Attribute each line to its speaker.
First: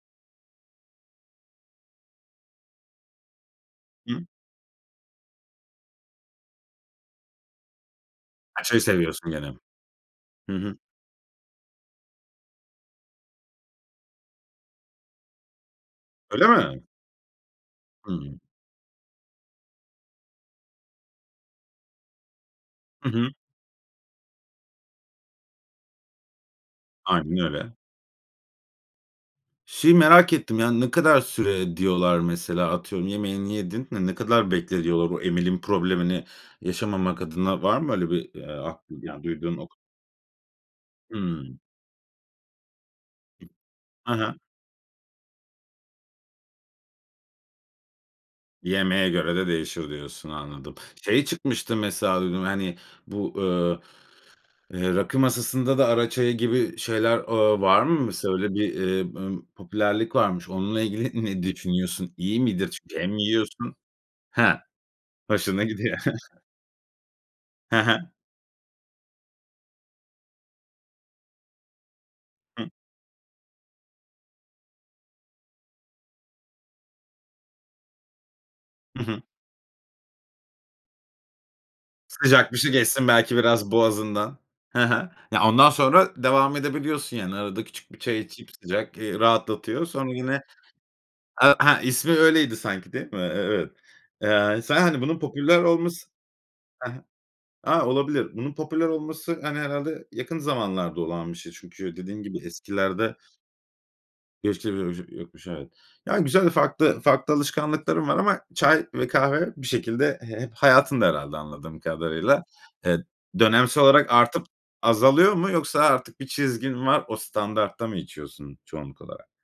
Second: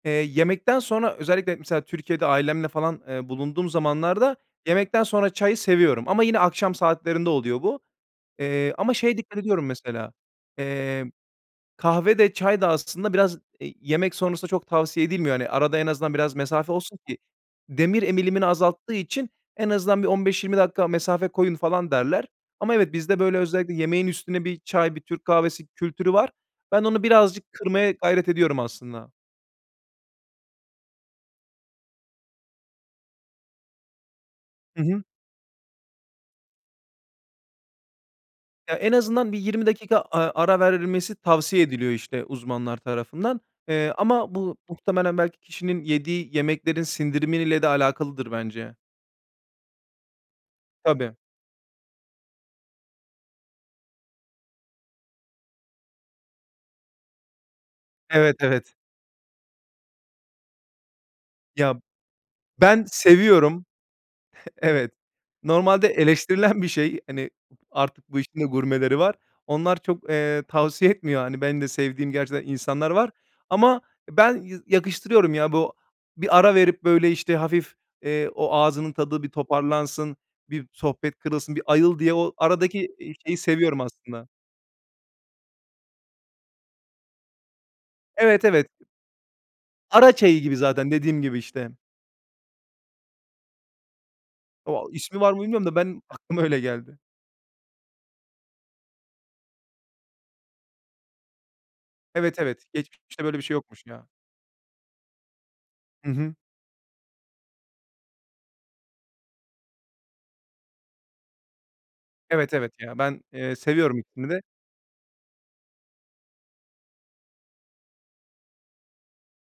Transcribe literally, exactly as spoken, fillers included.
Speaker 1: Eee, yemekten sonra özellikle, mesela, Türkiye'de ailemle falan, eee, bulunduğum
Speaker 2: Hımm.
Speaker 1: zamanlarda yemekten sonra çayı seviyorum. Ama yine akşam saatlerinde oluyor bu.
Speaker 2: Ha
Speaker 1: Eee,
Speaker 2: çayı
Speaker 1: ama şeye
Speaker 2: seviyorsun
Speaker 1: dikkat ediyorum mesela,
Speaker 2: [unintelligible] Hı hı.
Speaker 1: eee, kahve de çay da aslında biraz, eee, yemek sonrasında çok tavsiye edilmiyor. Hani, arada en azından biraz
Speaker 2: Öyle
Speaker 1: mesafe
Speaker 2: mi?
Speaker 1: olsun ki demir
Speaker 2: Hımm.
Speaker 1: emilimini azalttığı için en azından bir on beş yirmi dakika mesafe koyun, falan derler. Ama evet
Speaker 2: Hı
Speaker 1: bizde,
Speaker 2: hı.
Speaker 1: böyle, özellikle yemeğin üstüne bir çay, bir Türk kahvesi kültürü var. Ben onu
Speaker 2: Aynen
Speaker 1: birazcık
Speaker 2: öyle.
Speaker 1: kırmaya gayret ediyorum aslında.
Speaker 2: Şeyi merak ettim, yani, ne kadar süre diyorlar mesela atıyorum, yemeğini yedin, hani, ne kadar bekle
Speaker 1: Hı hı.
Speaker 2: diyorlar o emilin problemini yaşamamak adına var mı öyle bir, eee,
Speaker 1: Ya, en
Speaker 2: aklı yani,
Speaker 1: azından bir
Speaker 2: duyduğun,
Speaker 1: yirmi
Speaker 2: ok
Speaker 1: dakika, aaa, ara verilmesi
Speaker 2: Hımm.
Speaker 1: tavsiye ediliyor, işte, uzmanlar tarafından. Eee,
Speaker 2: Ha ha.
Speaker 1: ama bu muhtemelen belki kişinin yediği yemeklerin sindirimi ile de alakalıdır bence.
Speaker 2: Yemeğe göre de değişir diyorsun, anladım.
Speaker 1: Tabii.
Speaker 2: Şey çıkmıştı mesela duydum hani bu, ııı, eee, rakı masasında da ara çayı gibi şeyler, ııı, var mı mesela?
Speaker 1: Evet,
Speaker 2: Öyle bir,
Speaker 1: evet.
Speaker 2: eee, ımm, popülerlik varmış. Onunla ilgili ne
Speaker 1: Ya,
Speaker 2: düşünüyorsun? İyi midir?
Speaker 1: ben
Speaker 2: Çünkü hem
Speaker 1: seviyorum.
Speaker 2: yiyorsun. Heh.
Speaker 1: Evet,
Speaker 2: Hoşuna
Speaker 1: normalde
Speaker 2: gidiyor.
Speaker 1: eleştirilen bir şey. Hani,
Speaker 2: He he.
Speaker 1: artık bu işin de gurmeleri var. Onlar çok, eee, tavsiye etmiyor, hani, benim de sevdiğim gerçekten
Speaker 2: Hıh.
Speaker 1: insanlar var. Ama ben y yakıştırıyorum ya bu, bir ara verip, böyle, işte, hafif, eee, o ağzının
Speaker 2: Hı hı.
Speaker 1: tadı bir toparlansın, bir sohbet kırılsın, bir ayıl diye o
Speaker 2: Sıcak bir şey
Speaker 1: aradaki,
Speaker 2: geçsin,
Speaker 1: eee,
Speaker 2: belki,
Speaker 1: şeyi
Speaker 2: biraz
Speaker 1: seviyorum aslında.
Speaker 2: boğazından. He he. Ya ondan sonra devam edebiliyorsun, yani, arada küçük bir çay
Speaker 1: Evet,
Speaker 2: içip
Speaker 1: evet.
Speaker 2: sıcak, eee, rahatlatıyor. Sonra
Speaker 1: Ara
Speaker 2: yine.
Speaker 1: çayı gibi zaten dediğim gibi,
Speaker 2: A
Speaker 1: işte.
Speaker 2: ha ismi öyleydi sanki, değil mi? E evet. Eee, sen
Speaker 1: O,
Speaker 2: hani bunun
Speaker 1: ismi var mı
Speaker 2: popüler
Speaker 1: bilmiyorum da ben
Speaker 2: olması
Speaker 1: aklıma öyle
Speaker 2: he
Speaker 1: geldi.
Speaker 2: he. A, olabilir. Bunun popüler olması hani herhâlde yakın zamanlarda olan bir şey. Çünkü dediğin gibi
Speaker 1: Evet, evet,
Speaker 2: eskilerde
Speaker 1: geçmişte böyle bir şey yokmuş ya.
Speaker 2: geçmişte, böyle, bir şey yokmuş, evet.
Speaker 1: Hı
Speaker 2: Ya,
Speaker 1: hı.
Speaker 2: güzel, farklı, farklı alışkanlıkların var ama çay ve kahve bir şekilde he hep hayatında herhâlde anladığım kadarıyla.
Speaker 1: Evet, evet,
Speaker 2: Eee,
Speaker 1: ya ben, eee,
Speaker 2: dönemsel
Speaker 1: seviyorum
Speaker 2: olarak
Speaker 1: ikisini de.
Speaker 2: artıp azalıyor mu yoksa artık bir çizgin mi var o standartta mı içiyorsun çoğunluk olarak?